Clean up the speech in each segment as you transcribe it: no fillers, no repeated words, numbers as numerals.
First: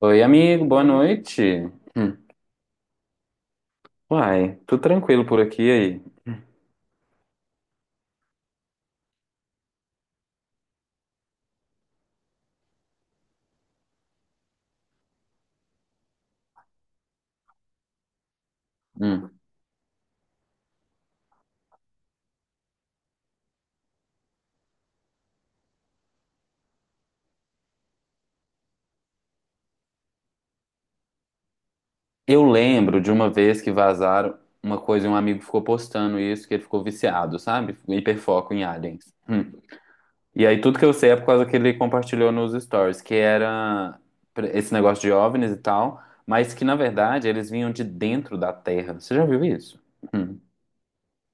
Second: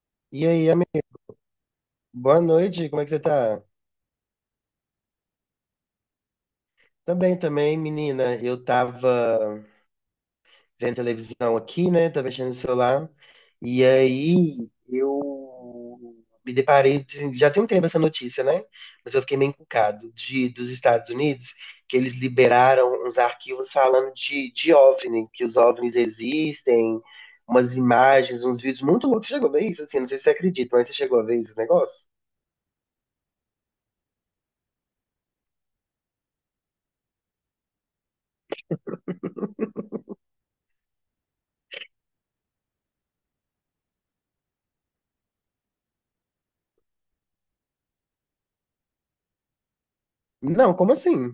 Oi, E amigo, aí, boa amigo? noite. Hum. Boa noite, como é que você tá? Uai, tudo tranquilo por aqui e aí? Também, também, menina. Eu tava vendo televisão aqui, né? Tava mexendo no celular. E aí, eu me deparei. Já tem um tempo essa notícia, né? Mas eu fiquei Hum. meio encucado dos Estados Unidos, que eles liberaram uns arquivos falando de OVNI, que os OVNIs existem, umas imagens, uns vídeos muito loucos. Você chegou a ver isso? Assim, não sei se você acredita, mas você chegou a ver esse negócio? Eu lembro de uma vez que vazaram uma coisa e um amigo ficou postando isso, que ele ficou viciado, sabe? Hiperfoco em aliens. Hum. E aí tudo que eu sei é por causa que ele compartilhou nos stories, que era esse negócio de OVNIs e tal, mas que na verdade eles vinham de dentro da Terra. Você já viu isso? Hum. Não, como assim?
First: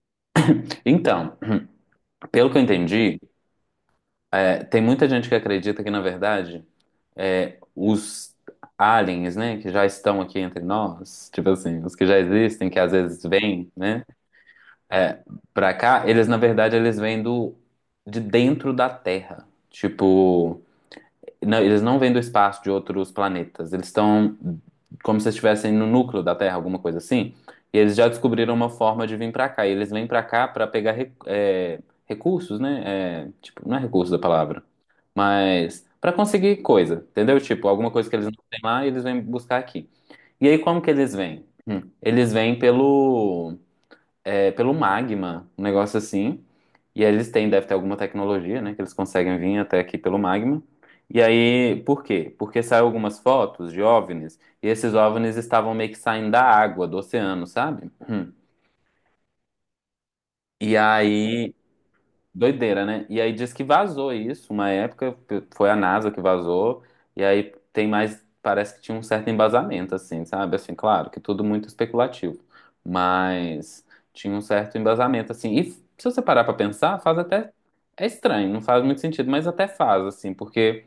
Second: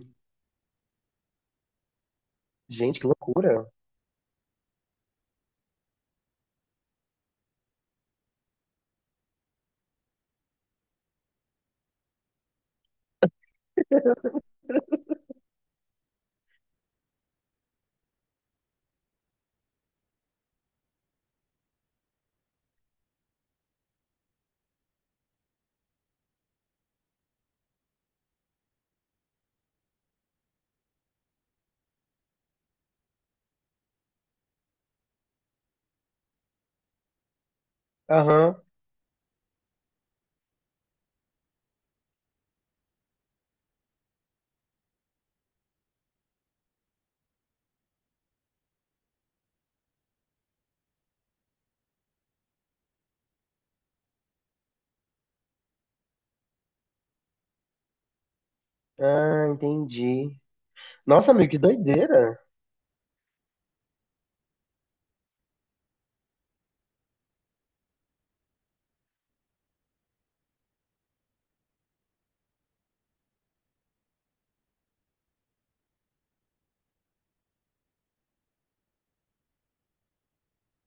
Então, pelo que eu Gente, que entendi, loucura. é, tem muita gente que acredita que na verdade, é, os aliens, né, que já estão aqui entre nós, tipo assim, os que já existem, que às vezes vêm, né, é, pra cá. Eles, na verdade, eles vêm do, de dentro da Terra. Tipo, não, eles não vêm do espaço de outros planetas. Eles estão como se estivessem no núcleo da Terra, alguma coisa assim. E eles já descobriram uma forma de vir pra cá. E eles vêm pra cá pra pegar recursos, né? É, tipo, não é recurso da palavra, mas pra conseguir coisa, entendeu? Tipo, alguma coisa que eles não têm Aham. lá, eles vêm buscar aqui. E aí, como que eles vêm? Eles vêm pelo magma, um negócio assim. E aí eles têm, deve ter alguma tecnologia, né, que eles conseguem vir até aqui pelo magma. E aí, por quê? Porque saiu algumas fotos de OVNIs, e esses OVNIs estavam meio que saindo da água, do oceano, sabe? Hum. Ah, entendi. E Nossa, amigo, aí, que doideira. doideira, né? E aí diz que vazou isso, uma época foi a NASA que vazou, e aí tem mais, parece que tinha um certo embasamento, assim, sabe? Assim, claro, que tudo muito especulativo, mas tinha um certo embasamento, assim. E se você parar pra pensar, faz até. É estranho, não faz muito sentido, mas até faz, assim, porque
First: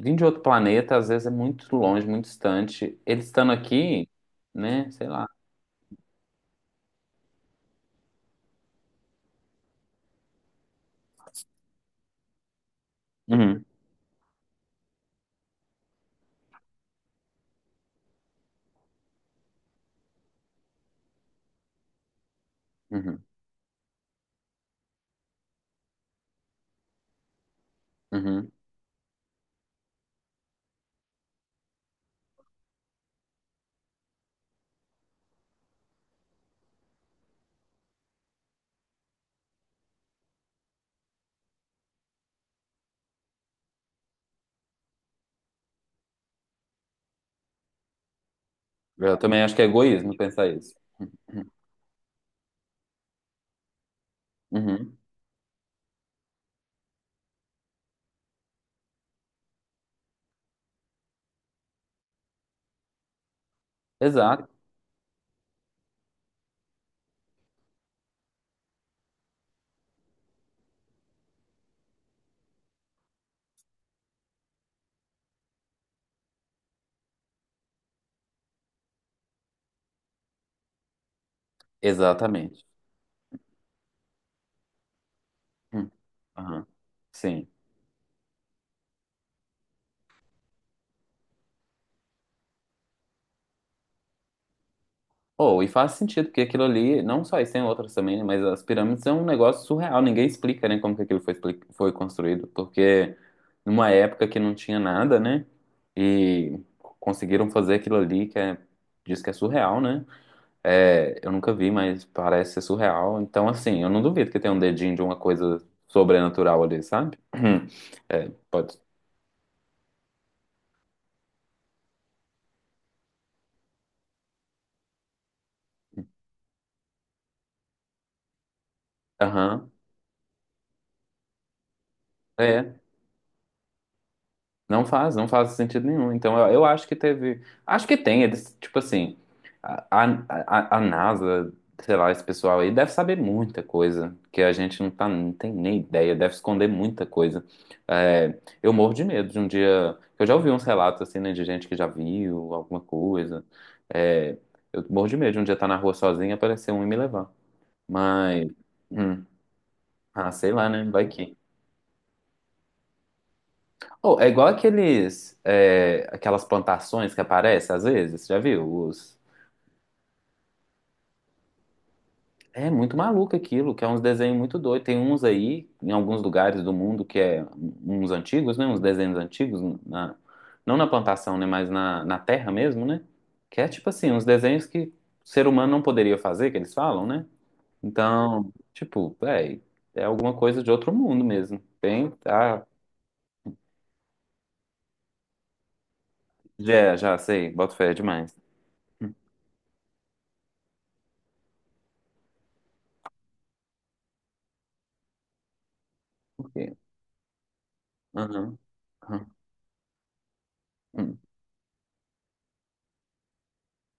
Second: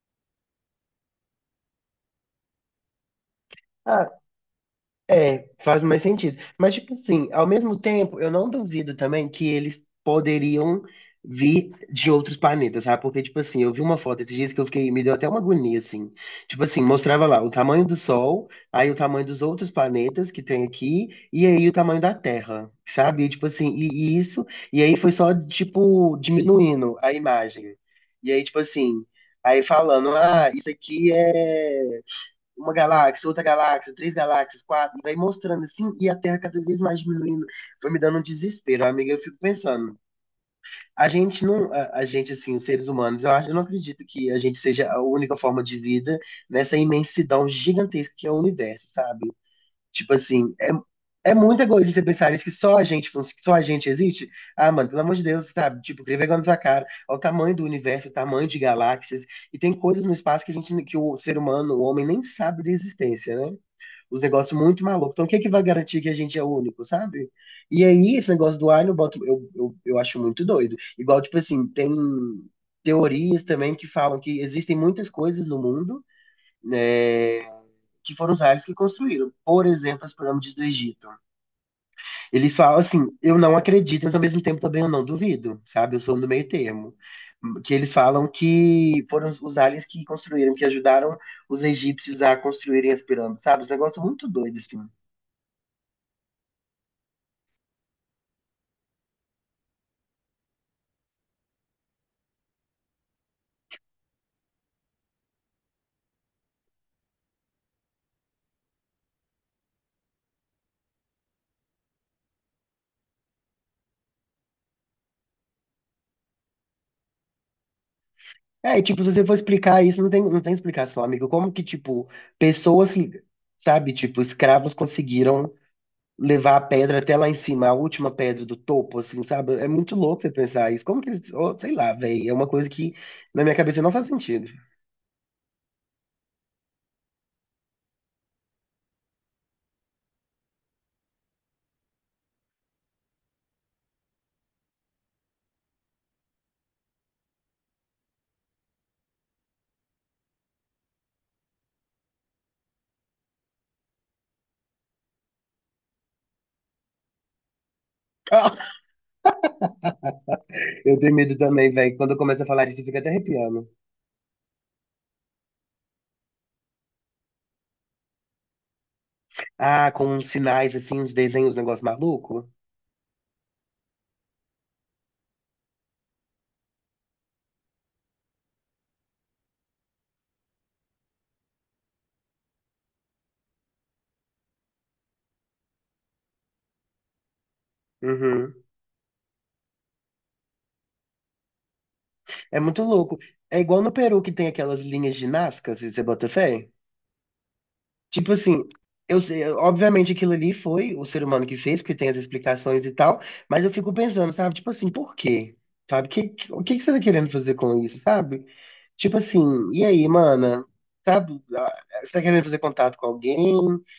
vir de outro planeta, às vezes, é muito longe, muito distante. Eles estando aqui, Ah, né? Sei lá. é, faz mais sentido. Mas, tipo assim, ao mesmo tempo, eu não duvido também que eles poderiam vir de outros planetas, sabe? Porque, tipo assim, Uhum, eu vi uma foto esses dias que eu fiquei, me deu até uma agonia, assim. Tipo assim, mostrava lá o tamanho do Sol, aí o tamanho dos outros planetas que tem aqui, e aí o tamanho da Terra, uhum, sabe? E, tipo assim, e isso, e aí foi só, tipo, diminuindo a imagem. E aí, uhum. tipo assim, aí falando, ah, isso aqui é uma galáxia, outra galáxia, três galáxias, quatro, vai mostrando assim, e a Terra cada vez mais diminuindo, foi me dando um desespero, amiga, eu fico pensando, a gente não, a gente assim, os seres humanos, eu acho, eu não acredito que a gente seja a única forma de vida nessa imensidão gigantesca que é o universo, Eu sabe? também acho que é Tipo egoísmo pensar assim, é, isso. é Uhum. muito egoísmo você pensar isso, que só a gente, que só a gente existe. Ah, mano, Uhum. pelo amor de Deus, sabe? Tipo, tem vergonha na sua cara. Olha o tamanho do universo, o tamanho de galáxias. E tem coisas no espaço que a gente, que o ser humano, o homem, nem sabe da existência, né? Os Exato. negócios muito malucos. Então, o que é que vai garantir que a gente é único, sabe? E aí, esse negócio do Alien, eu, boto, eu acho muito doido. Igual, tipo assim, tem teorias também que falam que existem muitas coisas no mundo, né, que foram os aliens que construíram. Por exemplo, as pirâmides do Egito. Eles Exatamente. falam assim, eu não acredito, mas ao mesmo tempo também eu não duvido, Hum. sabe? Eu sou no meio Aham. termo. Sim. Que eles falam que foram os aliens que construíram, que ajudaram os egípcios a construírem as pirâmides, sabe? Um negócio muito doido, assim. Ou e faz sentido, porque aquilo ali, não só isso, tem outras também, né, mas as pirâmides é um negócio surreal, ninguém explica, né, como que aquilo foi, foi construído, porque numa época que não tinha nada, né, e conseguiram fazer aquilo ali, que é, diz que é surreal, né, é, eu nunca vi, mas parece ser surreal, então, assim, eu não duvido que tenha um dedinho de uma coisa sobrenatural ali, sabe? É, É, pode. e, tipo, se você for explicar isso, não tem explicação, amigo. Como que, tipo, pessoas, sabe, tipo, escravos conseguiram levar a pedra até lá em cima, a última pedra do topo, assim, sabe? É Aham. muito louco você pensar isso. Como que eles. Oh, sei lá, velho. É uma coisa É. que na minha cabeça não faz sentido. Não faz, não faz sentido nenhum. Então, eu acho que teve. Acho que tem, eles, tipo assim, a NASA, sei lá, esse pessoal aí deve saber muita coisa que a gente não, tá, não tem nem ideia, deve esconder muita coisa. É, eu morro de medo de um dia. Eu já ouvi uns relatos assim, né, de gente que já viu alguma coisa. É, eu morro de medo de um dia estar na rua sozinho e aparecer um e me levar. Mas, Ah, hum, ah, sei lá, né? eu Vai tenho medo que. também, velho. Quando eu começo a falar disso, eu fico até arrepiando. Oh, é igual aqueles, é, aquelas plantações que aparecem às vezes, já viu? Os... Ah, com uns sinais, assim, uns desenhos, um negócio maluco. É muito maluco aquilo, que é uns desenhos muito doidos. Tem uns aí, em alguns lugares do mundo, que é uns antigos, né? Uns desenhos antigos, na... não na plantação, né? Mas na, na terra mesmo, né? Que é tipo assim, uns desenhos que o ser humano não poderia fazer, que eles falam, né? Então, Uhum. tipo, é alguma coisa de outro mundo mesmo. Tem, É tá? muito louco. É igual no Peru que tem aquelas linhas de Nazca, se você bota fé. Já sei, boto fé Tipo demais. assim, eu sei, obviamente aquilo ali foi o ser humano que fez, porque tem as explicações e tal, mas eu fico pensando, sabe? Tipo assim, por quê? Sabe? Que, Por que- o quê? que que você tá querendo fazer com isso, sabe? Aham, Tipo aham. assim, e aí, mana? Hum. Sabe? Ah, você tá querendo fazer contato com alguém?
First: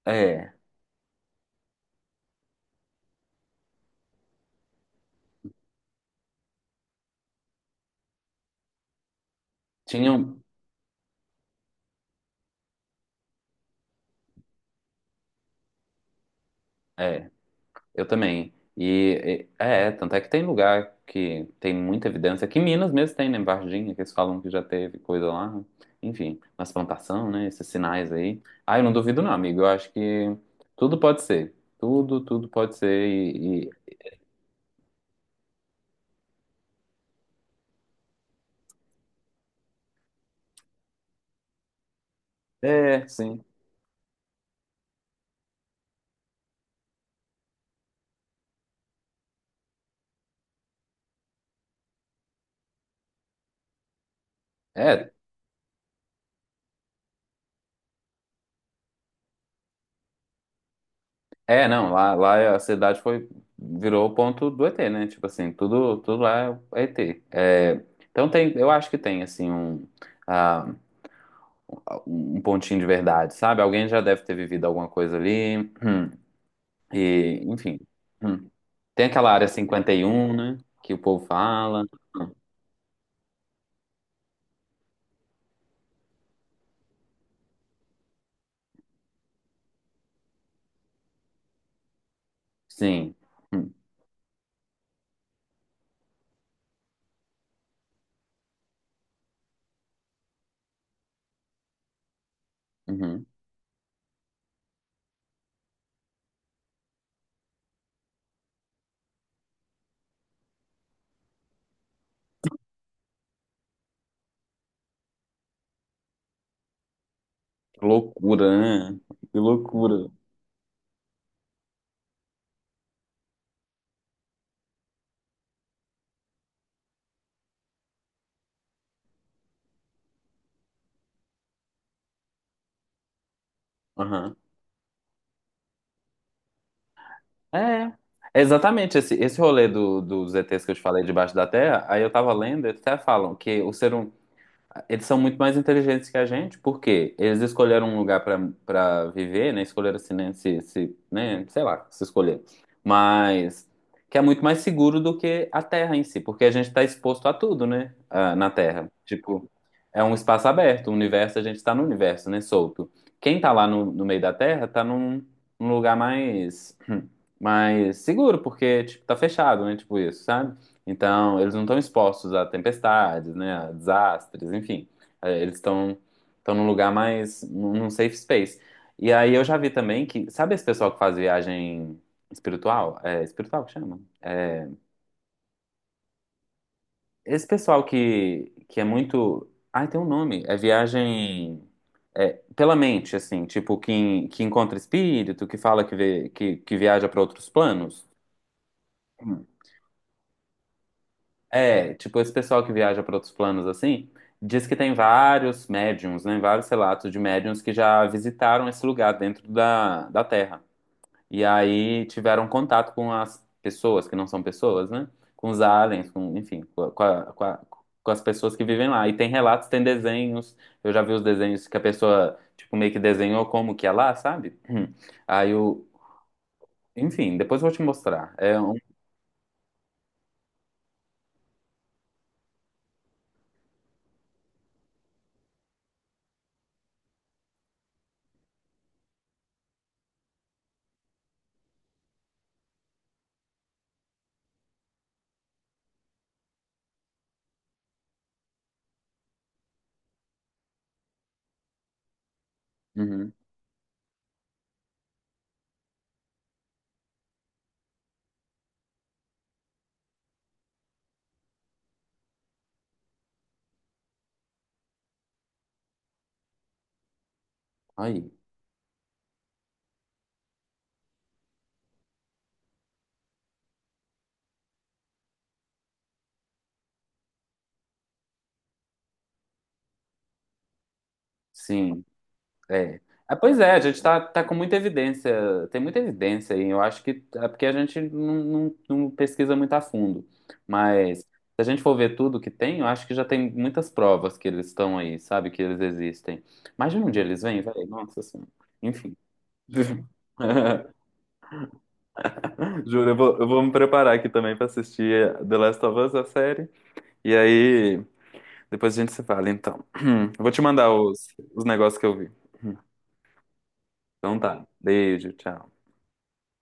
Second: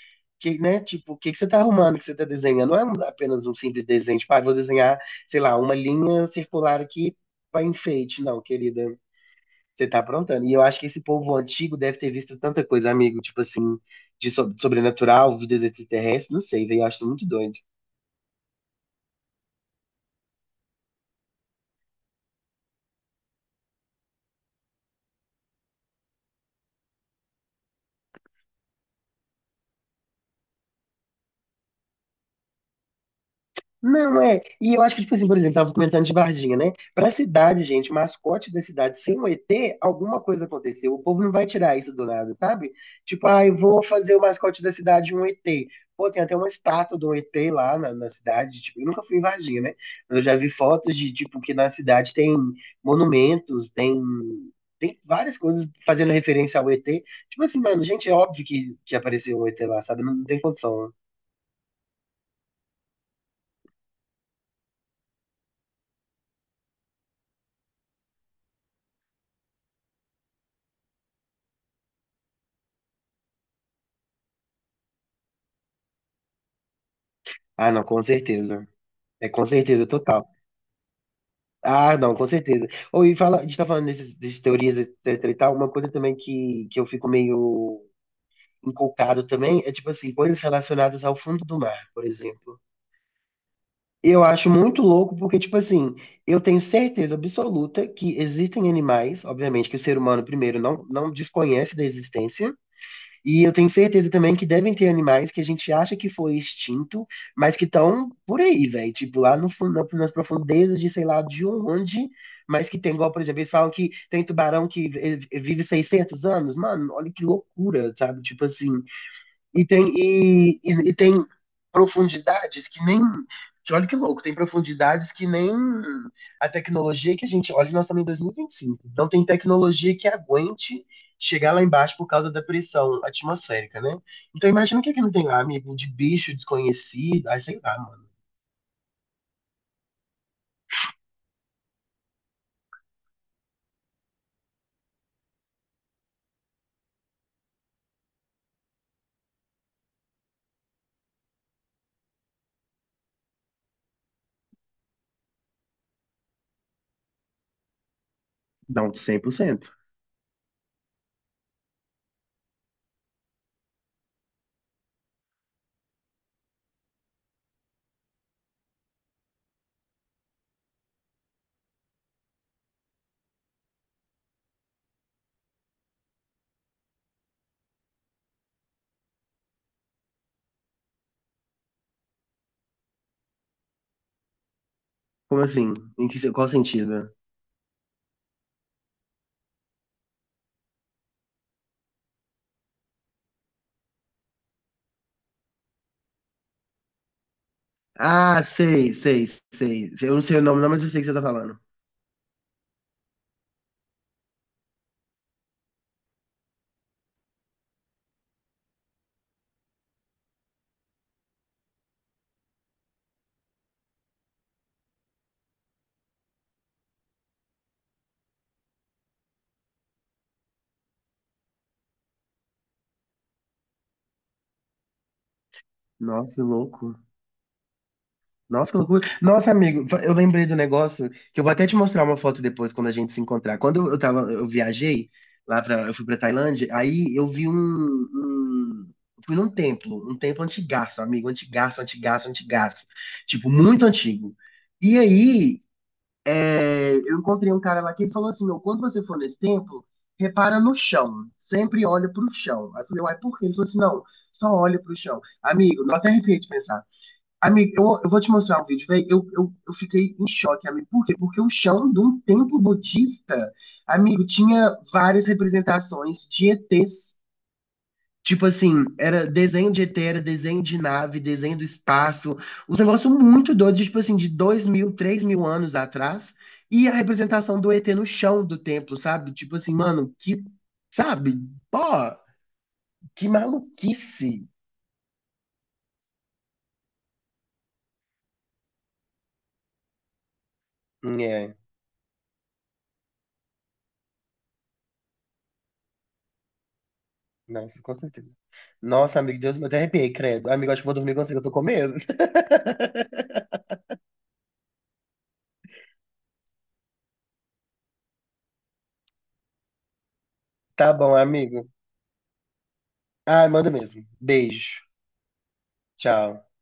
É, Que, né? Tipo, o que que você tá arrumando, que você tá desenhando? Não é apenas um simples desenho, tipo, ah, vou desenhar, sei lá, uma linha circular aqui pra enfeite, não, querida. Você tá tinham. aprontando. E eu acho que esse povo antigo deve ter visto tanta coisa, amigo, tipo assim, de sobrenatural, vidas extraterrestres, não sei, velho, eu acho isso muito É, doido. eu também. E tanto é que tem lugar que tem muita evidência, que Minas mesmo tem, né? Em Varginha, que eles falam que já teve coisa lá, né? Enfim, nas plantação, né? Esses sinais aí. Ah, eu não duvido, não, amigo. Eu acho que tudo pode ser. Tudo, tudo pode ser. E, Não, é. E eu acho que, tipo assim, por exemplo, tava comentando de Varginha, né? Pra cidade, gente, o mascote da cidade ser um ET, alguma coisa aconteceu. O povo não vai tirar isso do nada, sabe? Tipo, sim. ah, eu vou fazer o mascote da cidade um ET. Pô, tem até uma estátua do ET lá na cidade. Tipo, eu nunca fui em Varginha, né? Mas eu já vi fotos de, tipo, que na cidade tem monumentos, tem. Tem É, várias coisas fazendo referência ao ET. Tipo assim, mano, gente, é óbvio que, apareceu um ET lá, sabe? Não tem condição. é, não. Lá, lá a cidade foi. Virou o ponto do ET, né? Tipo assim, tudo, tudo lá é ET. É, então tem, eu acho que tem, assim, um. Um pontinho de verdade, sabe? Alguém já deve ter vivido alguma coisa ali. E, Ah, enfim. não, com Hum. certeza. Tem É aquela com área certeza, total. 51, né? Que o povo fala. Ah, não, com Hum. certeza. Ou e fala, a gente tá falando dessas, dessas teorias, etc e tal, uma coisa também que eu fico meio inculcado também é, tipo assim, coisas relacionadas ao fundo do mar, por exemplo. Sim. Hum, Eu acho muito louco porque, tipo assim, eu tenho certeza absoluta que existem animais, obviamente, que o ser humano, primeiro, não desconhece da existência, uhum. e eu tenho certeza também que devem ter animais que a gente acha que foi extinto, mas que estão por aí, velho. Tipo, lá no fundo, nas profundezas de sei lá de onde, mas que tem, igual, por exemplo, eles falam que tem tubarão que vive 600 anos. Mano, olha que Que loucura, sabe? Tipo assim, loucura, né? Que e tem, loucura. e, e, e tem profundidades que nem. Que olha que louco, tem profundidades que nem a tecnologia que a gente olha, nós estamos em dois mil e vinte e cinco. Então tem tecnologia que aguente chegar lá embaixo por causa da pressão atmosférica, né? Aham. Então imagina o que é que não tem lá, amigo, de bicho desconhecido. Ai, sei lá, É. mano. É, exatamente, esse rolê do, dos ETs que eu te falei debaixo da terra, aí eu tava lendo, eles até falam que o ser, eles são muito mais inteligentes que a gente, porque eles escolheram um lugar para viver, né? Escolheram assim, né? Se, né? Sei lá, se escolher. Mas que é muito mais seguro do que a Terra em si, porque a gente está exposto a tudo, né? Ah, na Terra. Não, cem por Tipo, cento é um espaço aberto, o universo, a gente está no universo, né? Solto. Quem tá lá no meio da Terra tá num lugar mais, mais seguro, porque, tipo, tá fechado, né? Tipo isso, sabe? Então, eles não estão expostos a tempestades, né, a desastres, enfim. É, eles estão num lugar mais, num safe space. E aí eu já vi também que, sabe esse pessoal que faz viagem espiritual? É, espiritual que chama? É, Como assim? Em que, qual sentido? esse pessoal que é muito. Ai, tem um nome. É viagem pela mente, assim, tipo, que encontra espírito, que fala que, vê, que viaja para outros planos. Ah, sei, sei, sei. Eu não sei o nome, não, mas eu sei o que você tá falando. É, tipo, esse pessoal que viaja para outros planos assim, diz que tem vários médiums, né? Vários relatos de médiums que já visitaram esse lugar dentro da Terra. E aí tiveram contato com as pessoas, que não são pessoas, né? Com os aliens, com, enfim, com as pessoas que vivem lá. E tem relatos, tem desenhos. Eu já vi os desenhos que a pessoa, tipo, meio que desenhou como que é lá, sabe? Aí o. Nossa, que louco. Enfim, depois eu vou te mostrar. É Nossa, um. que loucura. Nossa, amigo, eu lembrei do negócio que eu vou até te mostrar uma foto depois quando a gente se encontrar. Quando eu tava, eu viajei lá para, eu fui para Tailândia, aí eu fui num templo, um templo antigaço, amigo, antigaço, antigaço, antigaço, tipo muito antigo. E aí, é, eu encontrei um cara lá que falou assim, meu, quando você for nesse templo, repara no chão, sempre olha pro chão. Aí eu falei, uai, Uhum. por quê? Ele falou assim, não, só olha pro chão. Amigo, não até arrepiei de pensar. Amigo, eu vou te mostrar um vídeo, velho. Eu fiquei em choque, amigo. Por quê? Porque o chão de um templo budista, amigo, tinha várias representações de ETs. Aí, Tipo assim, era desenho de ET, era desenho de nave, desenho do espaço. Uns negócios muito doidos, tipo assim, de 2.000, 3.000 anos atrás. E a representação do ET no chão do templo, sabe? Tipo assim, mano, que. Sabe? Pô, sim. É. que Ah, pois é, a gente tá maluquice. com muita evidência, tem muita evidência aí. Eu acho que é porque a gente não pesquisa muito a fundo. Mas se É. a gente for ver tudo que tem, eu acho que já tem muitas provas que eles estão aí, sabe? Que eles existem. Imagina um dia eles vêm, Nossa, velho. com Nossa certeza. Senhora. Enfim. Nossa, amigo, Deus, me até arrepiei, credo. Amigo, acho que vou dormir contigo, eu tô com medo. Juro, eu vou me preparar aqui também pra assistir The Last of Us, a série. E aí, depois a gente se fala, então. Eu vou te mandar Tá bom, os amigo. negócios que eu vi. Ai, manda mesmo. Então tá. Beijo. Beijo, tchau. Tchau.